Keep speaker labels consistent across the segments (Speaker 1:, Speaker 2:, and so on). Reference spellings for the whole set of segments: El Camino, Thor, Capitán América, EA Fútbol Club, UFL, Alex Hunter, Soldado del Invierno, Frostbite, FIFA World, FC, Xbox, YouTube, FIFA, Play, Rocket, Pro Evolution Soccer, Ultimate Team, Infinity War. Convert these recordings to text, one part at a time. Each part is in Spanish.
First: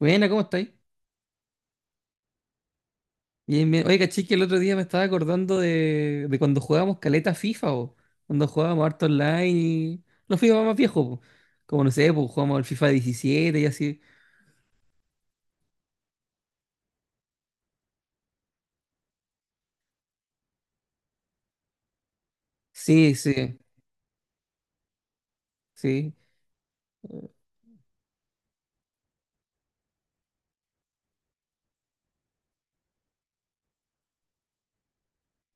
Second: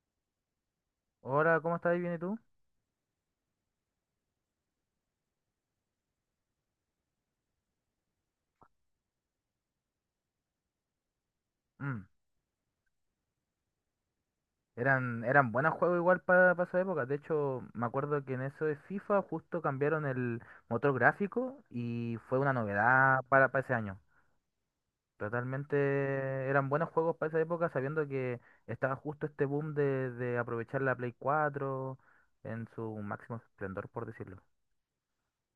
Speaker 1: Buena, ¿cómo estáis?
Speaker 2: Hola, ¿cómo estás? ¿Bien y tú?
Speaker 1: Bien, bien. Oye, caché que el otro día me estaba acordando de cuando jugábamos caleta FIFA, o cuando jugábamos harto online y los FIFA más viejos, po. Como no
Speaker 2: Mm,
Speaker 1: sé, pues jugábamos el FIFA 17 y así.
Speaker 2: eran buenos juegos igual para esa época. De hecho, me acuerdo que en eso de FIFA justo cambiaron el motor gráfico y fue una
Speaker 1: Sí,
Speaker 2: novedad
Speaker 1: sí,
Speaker 2: para ese año. Totalmente
Speaker 1: sí.
Speaker 2: eran buenos juegos para esa época, sabiendo que estaba justo este boom de aprovechar la Play 4 en su máximo esplendor, por decirlo.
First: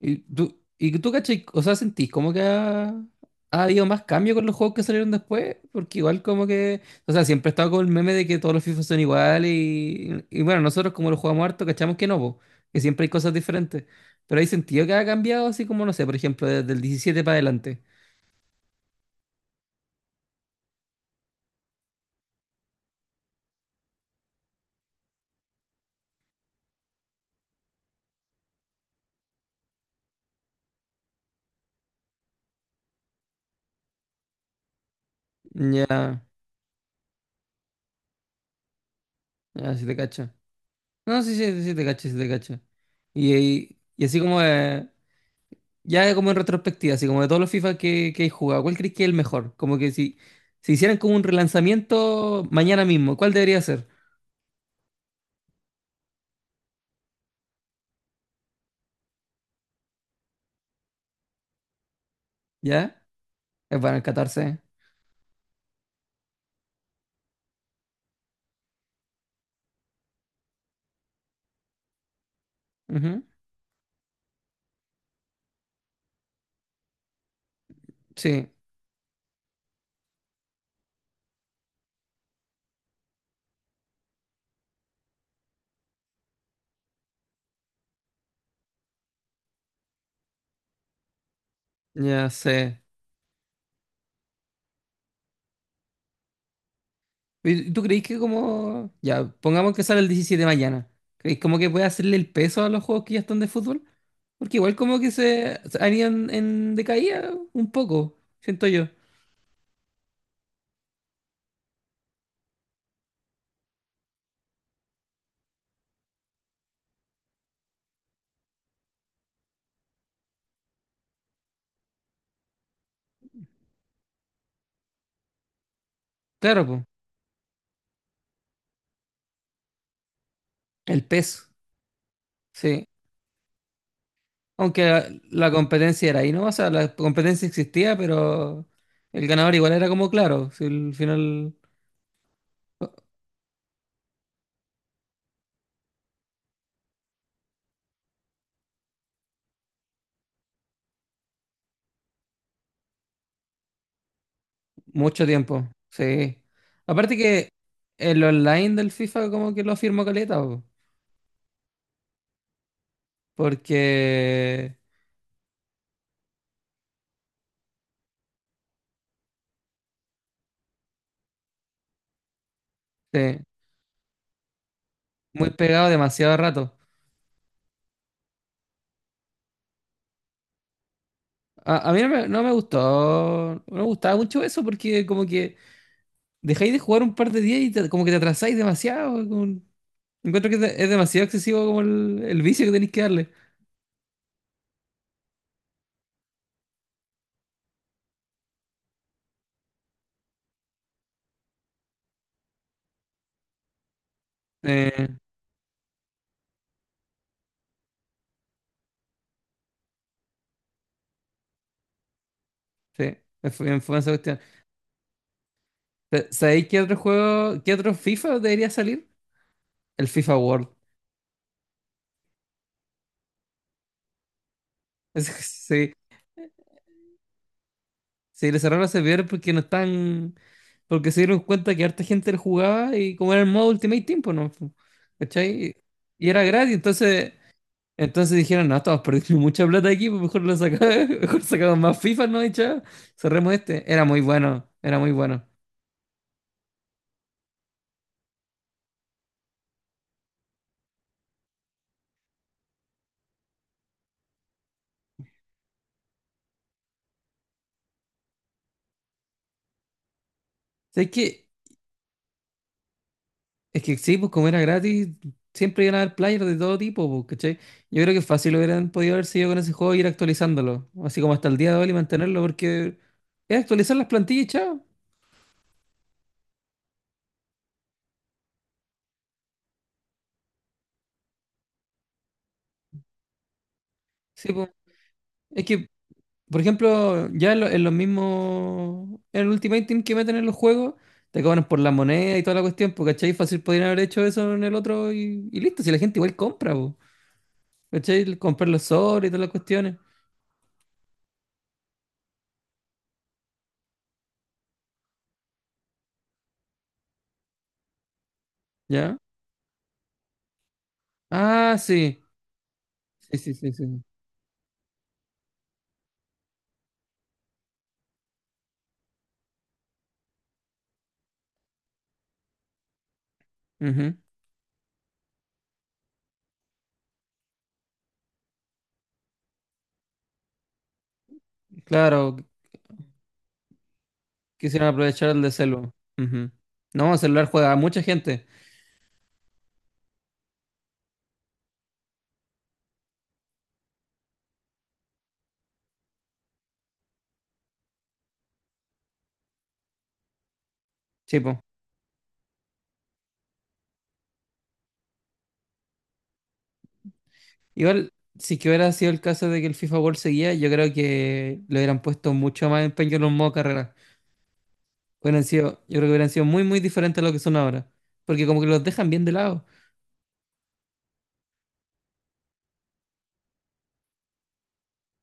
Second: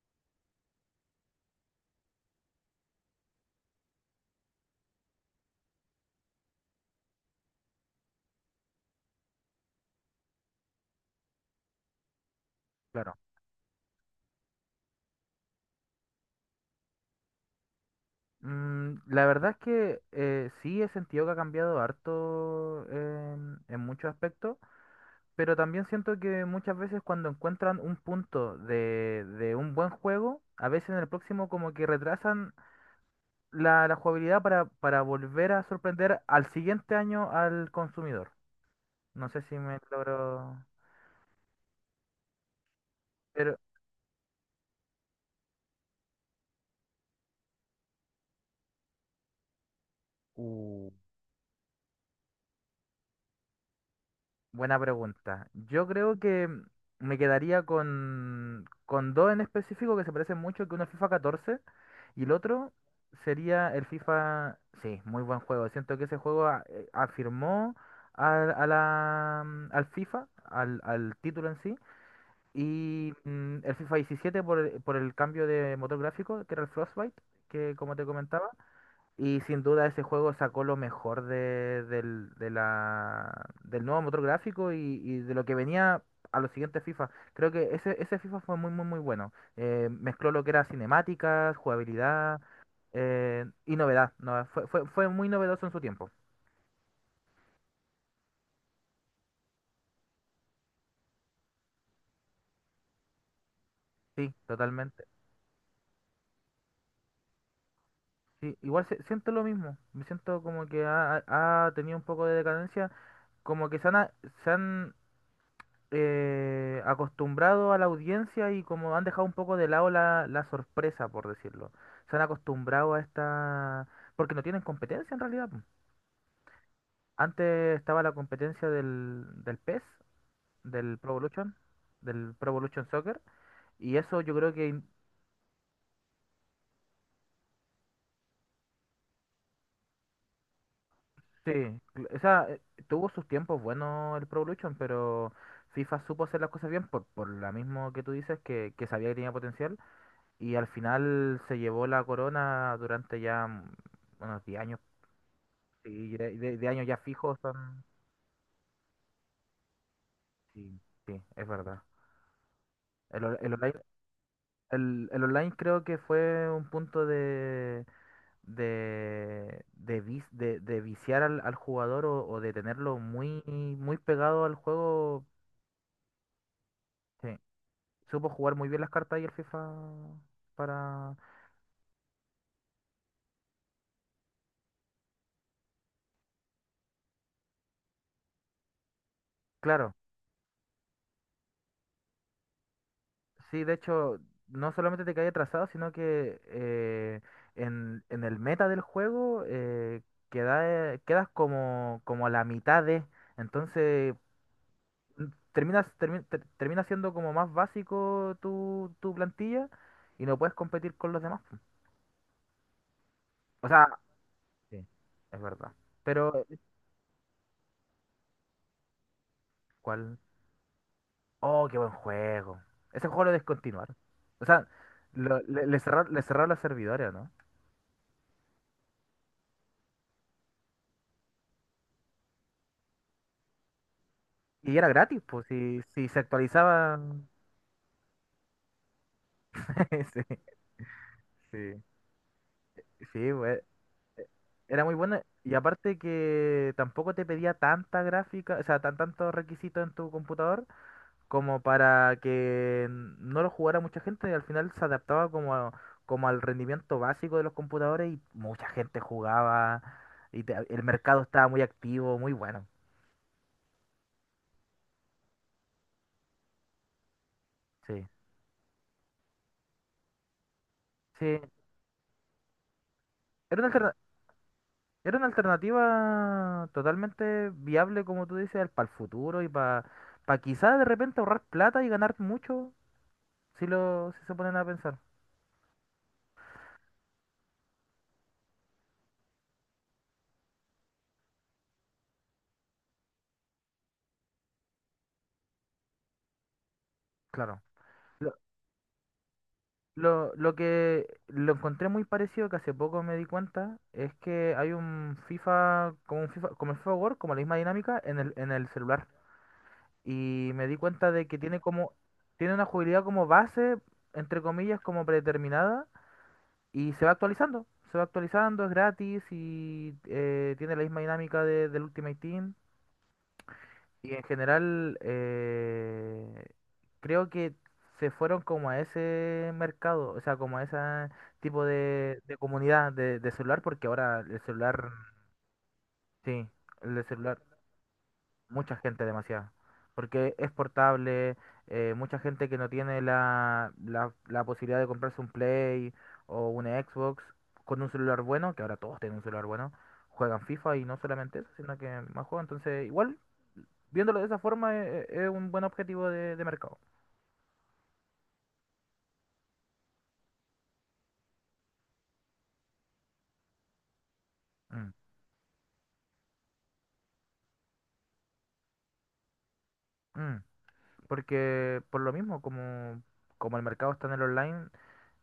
Speaker 1: Y tú cachai, o sea, sentís como que ha habido más cambio con los juegos que salieron después, porque igual como que, o sea, siempre he estado con el meme de que todos los FIFA son iguales y bueno, nosotros como los jugamos harto, cachamos que no, po, que siempre hay
Speaker 2: Claro.
Speaker 1: cosas diferentes, pero hay sentido que ha cambiado así como, no sé, por ejemplo, desde el diecisiete para adelante.
Speaker 2: La verdad es que sí he sentido que ha cambiado harto en muchos aspectos. Pero también siento que muchas veces cuando encuentran un punto de un buen juego, a veces en el próximo como que retrasan la jugabilidad para volver a
Speaker 1: Ya,
Speaker 2: sorprender al siguiente año al consumidor. No sé si
Speaker 1: ya,
Speaker 2: me
Speaker 1: si te cacho.
Speaker 2: logro...
Speaker 1: No, sí, sí, sí te cacho, sí te cacho. Y,
Speaker 2: Pero...
Speaker 1: y, y así como, ya como en retrospectiva, así como de todos los FIFA que he jugado, ¿cuál crees que es el mejor? Como que si, si
Speaker 2: Uh.
Speaker 1: hicieran como un relanzamiento mañana mismo, ¿cuál debería ser?
Speaker 2: Buena pregunta. Yo creo que me quedaría con dos en específico que se parecen mucho, que uno es FIFA 14 y el otro
Speaker 1: ¿Ya?
Speaker 2: sería
Speaker 1: Es
Speaker 2: el
Speaker 1: bueno, el
Speaker 2: FIFA...
Speaker 1: 14.
Speaker 2: Sí, muy buen juego. Siento que ese juego afirmó al, a la, mm, al FIFA, al, al título en sí, y
Speaker 1: Ujú.
Speaker 2: el FIFA 17 por el cambio de motor gráfico, que era el Frostbite, que como te comentaba.
Speaker 1: Sí,
Speaker 2: Y sin duda ese juego sacó lo mejor de, del, de la, del nuevo motor gráfico y de lo que venía a los siguientes FIFA. Creo que ese FIFA fue muy, muy, muy bueno. Mezcló lo que era cinemáticas,
Speaker 1: ya
Speaker 2: jugabilidad,
Speaker 1: sé.
Speaker 2: y novedad. No, fue muy novedoso en su tiempo.
Speaker 1: ¿Y tú crees que como... Ya, pongamos que sale el 17 mañana. ¿Crees como que puede hacerle el peso a los juegos que ya están de fútbol?
Speaker 2: Sí,
Speaker 1: Porque igual como
Speaker 2: totalmente.
Speaker 1: que se han ido en decaída un poco,
Speaker 2: Sí,
Speaker 1: siento
Speaker 2: igual
Speaker 1: yo.
Speaker 2: siento lo mismo. Me siento como que ha tenido un poco de decadencia. Como que se han acostumbrado a la audiencia y como han dejado un poco de lado la sorpresa, por decirlo. Se han acostumbrado a esta... Porque no tienen competencia en realidad, po.
Speaker 1: Claro, pues.
Speaker 2: Antes estaba la competencia del PES, del
Speaker 1: El
Speaker 2: Pro
Speaker 1: peso.
Speaker 2: Evolution, del Pro Evolution
Speaker 1: Sí.
Speaker 2: Soccer, y eso yo creo que...
Speaker 1: Aunque la competencia era ahí, ¿no? O sea, la competencia existía, pero el ganador igual era como claro, si al
Speaker 2: Sí,
Speaker 1: final
Speaker 2: o sea, tuvo sus tiempos buenos el Pro Evolution, pero FIFA supo hacer las cosas bien por lo mismo que tú dices, que sabía que tenía potencial. Y al final se llevó la corona durante ya unos 10 años,
Speaker 1: mucho tiempo.
Speaker 2: sí, de,
Speaker 1: Sí.
Speaker 2: de- de años ya
Speaker 1: Aparte
Speaker 2: fijos
Speaker 1: que
Speaker 2: son,
Speaker 1: el online del FIFA como que lo firmó caleta, po,
Speaker 2: sí, sí, es verdad. El online,
Speaker 1: porque
Speaker 2: el online creo que fue un punto de viciar al jugador o de tenerlo
Speaker 1: sí,
Speaker 2: muy, muy pegado al juego.
Speaker 1: muy pegado demasiado rato.
Speaker 2: Sí. Supo jugar muy bien las cartas y el FIFA para...
Speaker 1: A mí no me gustó, no me gustaba mucho eso porque como que dejáis de jugar un par de días y te- como que te atrasáis demasiado. Como
Speaker 2: Claro.
Speaker 1: encuentro que es de- es demasiado excesivo como el vicio que tenéis que darle.
Speaker 2: Sí, de hecho, no solamente te cae atrasado, sino que en el meta del juego, quedas como, como a la mitad de. Entonces,
Speaker 1: Sí.
Speaker 2: mm, termina siendo como más básico tu plantilla y no puedes competir con los demás, po.
Speaker 1: Sí,
Speaker 2: O
Speaker 1: es
Speaker 2: sea,
Speaker 1: fu- esa cuestión.
Speaker 2: sí, es verdad.
Speaker 1: Pe-
Speaker 2: Pero...
Speaker 1: ¿Sabéis qué otro juego, qué otro FIFA debería salir? El
Speaker 2: ¿Cuál?
Speaker 1: FIFA World.
Speaker 2: Oh, qué buen juego. Ese juego lo descontinuaron. O sea, lo-
Speaker 1: Es-
Speaker 2: le, le
Speaker 1: Sí,
Speaker 2: cerrar- le cerraron los servidores, ¿no?
Speaker 1: sí, le cerraron los servidores porque no están, porque se dieron cuenta que harta gente lo jugaba y como era el modo Ultimate Team, pues no, fu-
Speaker 2: Y era gratis, pues,
Speaker 1: ¿cachai?
Speaker 2: si se
Speaker 1: Y era gratis,
Speaker 2: actualizaba.
Speaker 1: entonces, entonces dijeron, no, estamos perdiendo mucha plata aquí, pues mejor lo sacamos, mejor
Speaker 2: Sí,
Speaker 1: sacamos
Speaker 2: sí,
Speaker 1: más FIFA, ¿no? Y chao,
Speaker 2: sí, güey.
Speaker 1: cerremos este. Era muy
Speaker 2: e,
Speaker 1: bueno,
Speaker 2: Era muy
Speaker 1: era muy
Speaker 2: bueno.
Speaker 1: bueno.
Speaker 2: Y aparte que tampoco te pedía tanta gráfica, o sea, tantos requisitos en tu computador como para que no lo jugara mucha gente. Y al final se adaptaba como al rendimiento básico de los computadores y mucha gente jugaba. Y el
Speaker 1: ¿Sabéis
Speaker 2: mercado
Speaker 1: qué?
Speaker 2: estaba muy activo, muy bueno.
Speaker 1: Es que sí, pues como era gratis, siempre iban a haber players de todo tipo, pues, ¿cachai? Yo
Speaker 2: Sí.
Speaker 1: creo que fácil hubieran podido haber seguido con ese juego e ir actualizándolo, así
Speaker 2: Sí.
Speaker 1: como hasta el día de hoy y mantenerlo, porque es
Speaker 2: Una alterna-
Speaker 1: actualizar las plantillas, y chao.
Speaker 2: Era una alternativa totalmente viable, como tú dices, para el futuro y para quizás de repente ahorrar plata y ganar mucho, si se
Speaker 1: Sí,
Speaker 2: ponen a
Speaker 1: pues.
Speaker 2: pensar.
Speaker 1: Es que, por ejemplo, ya en, lo- en los mismos, en el Ultimate Team que meten en los juegos, te cobran por la moneda y toda la cuestión, pues, ¿cachai? Fácil podrían haber hecho eso en el otro y listo, si la gente igual compra, pues,
Speaker 2: Claro. Lo,
Speaker 1: ¿cachai? Comprar los sobres y todas las cuestiones,
Speaker 2: lo que lo encontré muy parecido, que hace poco me di cuenta, es que hay como el FIFA World, como la misma dinámica en el celular.
Speaker 1: ¿ya?
Speaker 2: Y me di cuenta de que tiene
Speaker 1: Ah,
Speaker 2: como,
Speaker 1: sí,
Speaker 2: tiene una jugabilidad como
Speaker 1: sí, sí, sí,
Speaker 2: base,
Speaker 1: sí.
Speaker 2: entre comillas, como predeterminada. Y se va actualizando, es gratis y, tiene la misma dinámica del Ultimate Team. Y
Speaker 1: Ujú.
Speaker 2: en general, creo que se fueron como a ese mercado, o sea, como a ese tipo de
Speaker 1: Claro,
Speaker 2: comunidad de celular, porque ahora el
Speaker 1: quisieron
Speaker 2: celular,
Speaker 1: aprovechar el de celu.
Speaker 2: sí,
Speaker 1: Ujú.
Speaker 2: el de
Speaker 1: No,
Speaker 2: celular,
Speaker 1: celular juega a mucha gente.
Speaker 2: mucha gente, demasiada. Porque es portable, mucha gente que no tiene la posibilidad de comprarse un Play o una Xbox, con un celular bueno, que ahora todos tienen un celular bueno, juegan FIFA, y no solamente
Speaker 1: Sí,
Speaker 2: eso,
Speaker 1: po.
Speaker 2: sino que más juegan. Entonces, igual, viéndolo de esa forma, es un buen objetivo de mercado.
Speaker 1: Igual, si que hubiera sido el caso de que el FIFA World seguía, yo creo que le hubieran puesto mucho más empeño en los modos carrera.
Speaker 2: Mm,
Speaker 1: Hubieran sido, yo creo que hubieran sido muy, muy diferentes a lo que son ahora. Porque como que los dejan bien de lado.
Speaker 2: mm. Porque por lo mismo, como el mercado está en el online,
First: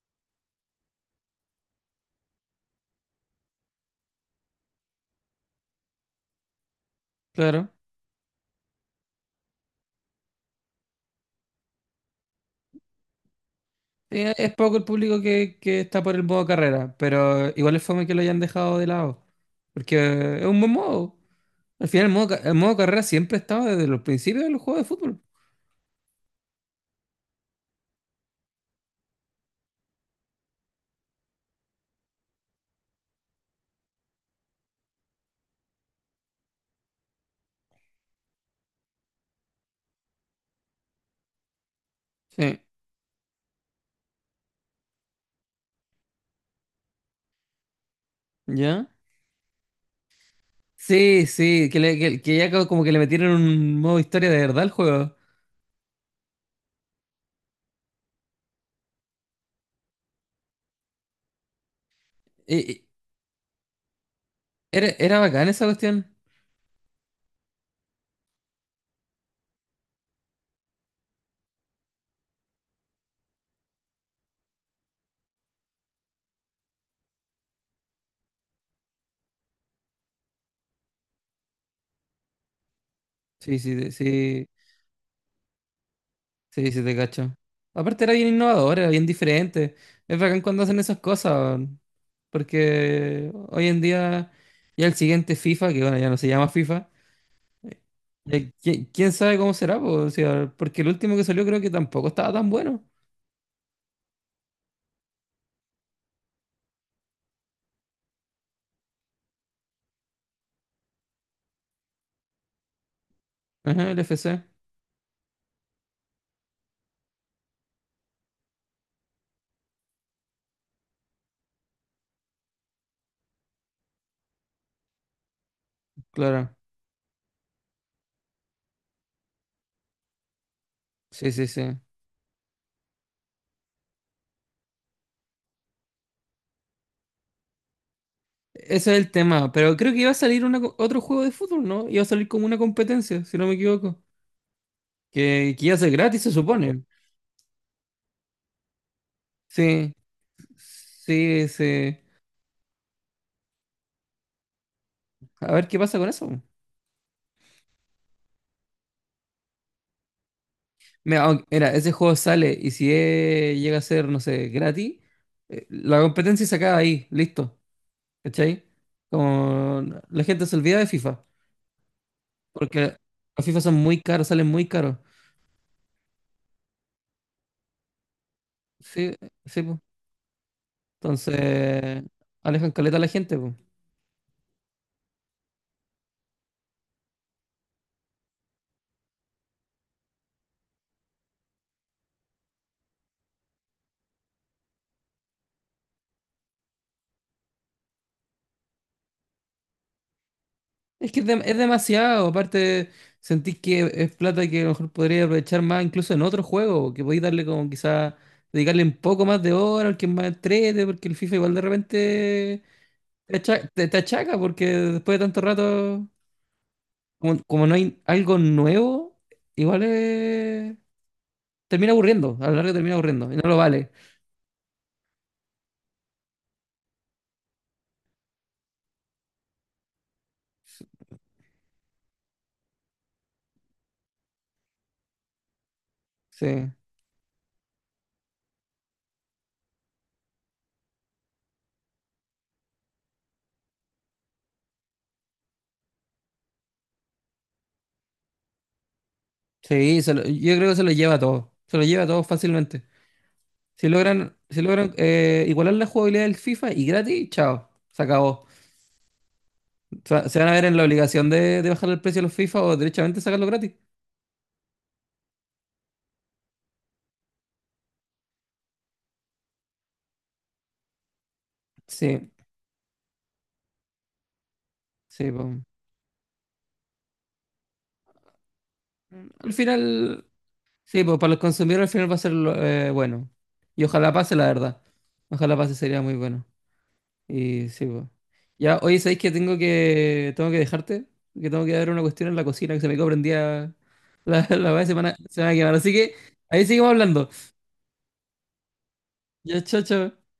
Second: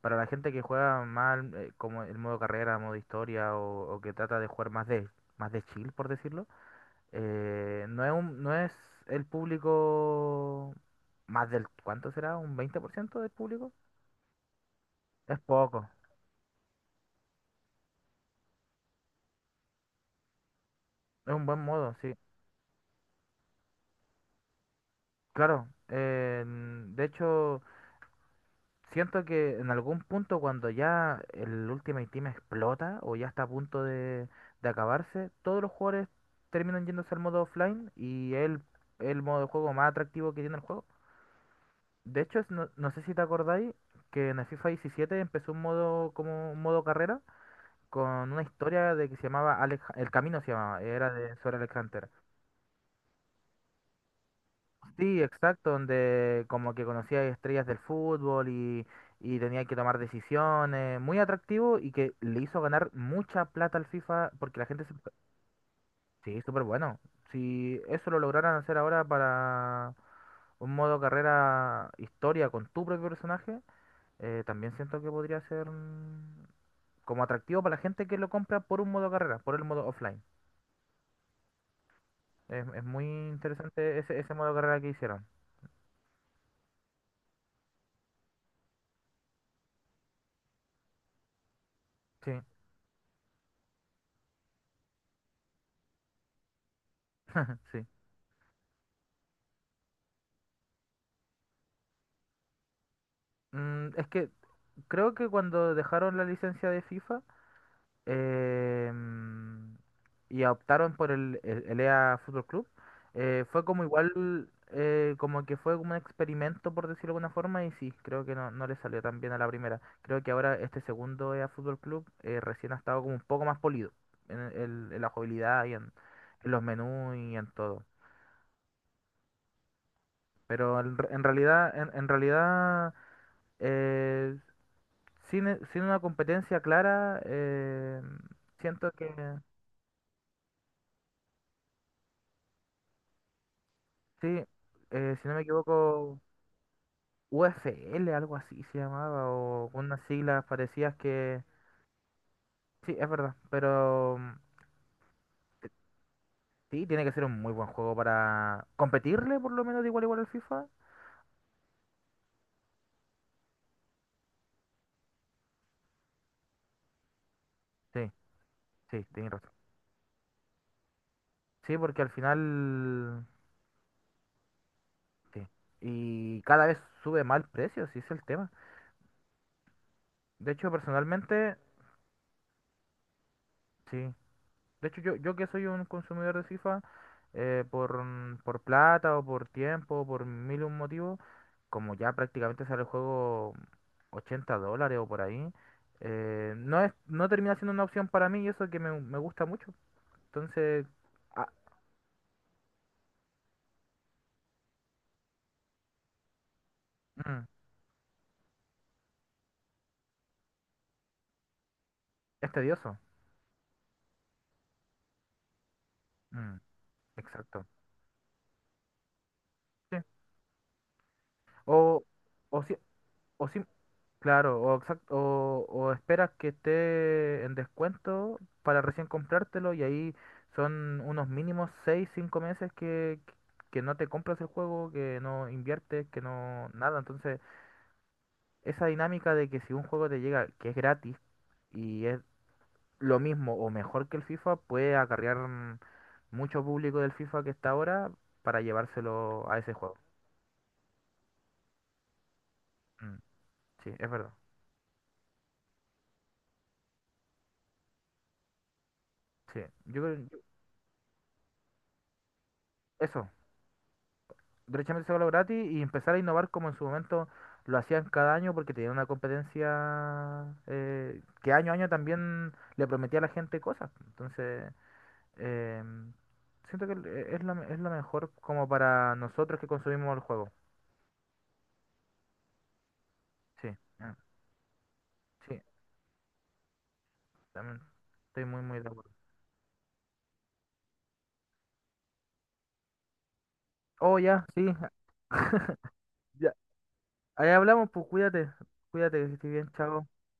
Speaker 2: para la gente que juega mal, como el modo carrera, modo historia, o que trata de jugar más de chill, por decirlo,
Speaker 1: Claro.
Speaker 2: no es el público más del... ¿Cuánto será? ¿Un 20% del público?
Speaker 1: Es poco el público
Speaker 2: Es
Speaker 1: que
Speaker 2: poco,
Speaker 1: está por el modo carrera, pero igual es fome que lo hayan dejado de lado. Porque es un buen modo.
Speaker 2: es un buen
Speaker 1: Al
Speaker 2: modo,
Speaker 1: final, el
Speaker 2: sí.
Speaker 1: modo, ca- el modo carrera siempre ha estado desde los principios de los juegos de fútbol.
Speaker 2: Claro, de hecho... Siento que en algún punto, cuando ya el Ultimate Team explota o ya está a punto de acabarse, todos los jugadores terminan yéndose al modo offline, y es el modo de juego más atractivo que tiene el juego. De hecho,
Speaker 1: Sí.
Speaker 2: no, no sé si te acordáis que en el FIFA 17 empezó un modo, como un modo carrera con una
Speaker 1: ¿Ya?
Speaker 2: historia, de que se llamaba Alex, El Camino se llamaba, era
Speaker 1: Sí,
Speaker 2: de sobre
Speaker 1: sí,
Speaker 2: Alex
Speaker 1: que, le-
Speaker 2: Hunter.
Speaker 1: que ya co- como que le metieron un modo historia de verdad al juego.
Speaker 2: Sí, exacto, donde como que conocía estrellas del fútbol y tenía que tomar decisiones, muy atractivo y que le hizo
Speaker 1: Y-
Speaker 2: ganar mucha plata al FIFA porque la gente
Speaker 1: era,
Speaker 2: se...
Speaker 1: era bacán esa cuestión.
Speaker 2: Sí, súper bueno. Si eso lo lograran hacer ahora para un modo carrera historia con tu propio personaje, también siento que podría ser, como atractivo para la gente que lo compra por un modo carrera, por el modo offline. Es muy
Speaker 1: Sí, sí, te-
Speaker 2: interesante ese
Speaker 1: sí,
Speaker 2: modo carrera que hicieron.
Speaker 1: sí, sí, te cacho. Aparte era bien innovador, era bien diferente. Es bacán cuando hacen esas cosas, weón.
Speaker 2: Sí,
Speaker 1: Porque hoy en día ya el siguiente FIFA, que bueno, ya no se llama FIFA, eh,
Speaker 2: sí.
Speaker 1: ¿qui- ¿quién sabe cómo será, po? O sea, porque el último que salió creo que tampoco estaba tan bueno.
Speaker 2: Es que creo que cuando dejaron la licencia de FIFA, em, y optaron por el, el EA Fútbol Club, fue como
Speaker 1: Ajá, el F C,
Speaker 2: igual, como que fue como un experimento, por decirlo de alguna forma, y sí, creo que no, no le salió tan bien a la primera. Creo que ahora este segundo EA Fútbol Club, recién ha estado como un poco más polido en la jugabilidad y en
Speaker 1: claro.
Speaker 2: los menús y en todo. Pero en, en
Speaker 1: Sí, sí,
Speaker 2: realidad,
Speaker 1: sí.
Speaker 2: en en realidad... Eh, sin una competencia clara, siento
Speaker 1: Ese es
Speaker 2: que
Speaker 1: el tema, pero creo que iba a salir una co- otro juego de fútbol, ¿no? Iba a salir como una competencia, si no me equivoco.
Speaker 2: sí, si no me
Speaker 1: Que iba a ser
Speaker 2: equivoco,
Speaker 1: gratis, se supone.
Speaker 2: UFL, algo así se llamaba, o
Speaker 1: Sí,
Speaker 2: unas siglas parecidas que...
Speaker 1: sí, sí.
Speaker 2: Sí, es verdad, pero
Speaker 1: A ver qué pasa con eso.
Speaker 2: sí, tiene que ser un muy buen juego para competirle por lo menos de igual a igual al FIFA.
Speaker 1: Mira, aunque- mira, ese juego sale y si llega a ser, no sé, gratis, la competencia se acaba ahí, listo.
Speaker 2: Sí,
Speaker 1: ¿Cachai?
Speaker 2: sí, tienes razón.
Speaker 1: Como la gente se olvida de FIFA,
Speaker 2: Sí, porque al
Speaker 1: porque
Speaker 2: final...
Speaker 1: los FIFA son muy caros, salen muy caros.
Speaker 2: Sí. Y cada vez sube mal precio, sí es el tema.
Speaker 1: Sí, sí, pues.
Speaker 2: De hecho, personalmente,
Speaker 1: Entonces, alejan caleta a la gente, pues.
Speaker 2: sí. De hecho, yo que soy un consumidor de FIFA, por plata o por tiempo, por mil y un motivos, como ya prácticamente sale el juego $80 o por ahí, no es, no termina siendo una opción para mí, y eso que me gusta mucho. Entonces,
Speaker 1: Es que es, dem-
Speaker 2: ah,
Speaker 1: es demasiado, aparte sentís que es plata que a lo mejor podría aprovechar más incluso en otro juego, que podéis darle
Speaker 2: mm,
Speaker 1: como quizá, dedicarle un poco más de hora, al que es más entrete, porque el FIFA igual de
Speaker 2: es
Speaker 1: repente
Speaker 2: tedioso.
Speaker 1: te acha- te- te achaca, porque después de tanto rato,
Speaker 2: Mm,
Speaker 1: como, como
Speaker 2: exacto.
Speaker 1: no hay algo nuevo, igual
Speaker 2: Sí.
Speaker 1: es- termina
Speaker 2: O,
Speaker 1: aburriendo, a lo
Speaker 2: o,
Speaker 1: largo
Speaker 2: si-
Speaker 1: termina aburriendo, y no
Speaker 2: O
Speaker 1: lo
Speaker 2: si,
Speaker 1: vale.
Speaker 2: claro, o esperas que esté en descuento para recién comprártelo, y ahí son unos mínimos 6 5 meses que no te compras el juego, que no inviertes, que
Speaker 1: Sí,
Speaker 2: no nada. Entonces, esa dinámica de que si un juego te llega que es gratis y es lo mismo o mejor que el FIFA, puede acarrear, mucho público del FIFA que está ahora para llevárselo a ese juego.
Speaker 1: sí, se lo- yo creo que se lo lleva todo, se lo lleva todo fácilmente.
Speaker 2: Mm,
Speaker 1: Si
Speaker 2: sí, es verdad.
Speaker 1: logran, si logran igualar la jugabilidad del FIFA y gratis, chao, se acabó.
Speaker 2: Sí, yo creo,
Speaker 1: Se, va- se van a ver en la obligación de bajar el precio de los FIFA o directamente
Speaker 2: eso,
Speaker 1: sacarlo gratis.
Speaker 2: derechamente sacarlo gratis y empezar a innovar como en su momento lo hacían cada año, porque tenían una competencia, que año a año
Speaker 1: Sí,
Speaker 2: también le prometía a la gente cosas. Entonces,
Speaker 1: sí, po.
Speaker 2: eh, siento que es lo mejor como para
Speaker 1: Al
Speaker 2: nosotros que consumimos el
Speaker 1: final,
Speaker 2: juego.
Speaker 1: sí, pues para los consumidores al final va a ser lo- bueno.
Speaker 2: Sí,
Speaker 1: Y ojalá
Speaker 2: ah,
Speaker 1: pase, la verdad. Ojalá
Speaker 2: sí,
Speaker 1: pase, sería muy bueno. Y
Speaker 2: también
Speaker 1: sí, pues.
Speaker 2: estoy muy,
Speaker 1: Ya,
Speaker 2: muy de
Speaker 1: oye,
Speaker 2: acuerdo.
Speaker 1: ¿sabéis que tengo que dejarte? Que tengo que dar una cuestión en la cocina que se me quedó prendida
Speaker 2: Oh, ya,
Speaker 1: la, la,
Speaker 2: sí,
Speaker 1: la semana, se me va a quemar. Así que
Speaker 2: ya.
Speaker 1: ahí seguimos hablando.
Speaker 2: Ahí hablamos, pues cuídate, cuídate, que estés
Speaker 1: Ya,
Speaker 2: bien,
Speaker 1: chao,
Speaker 2: chao.
Speaker 1: chao.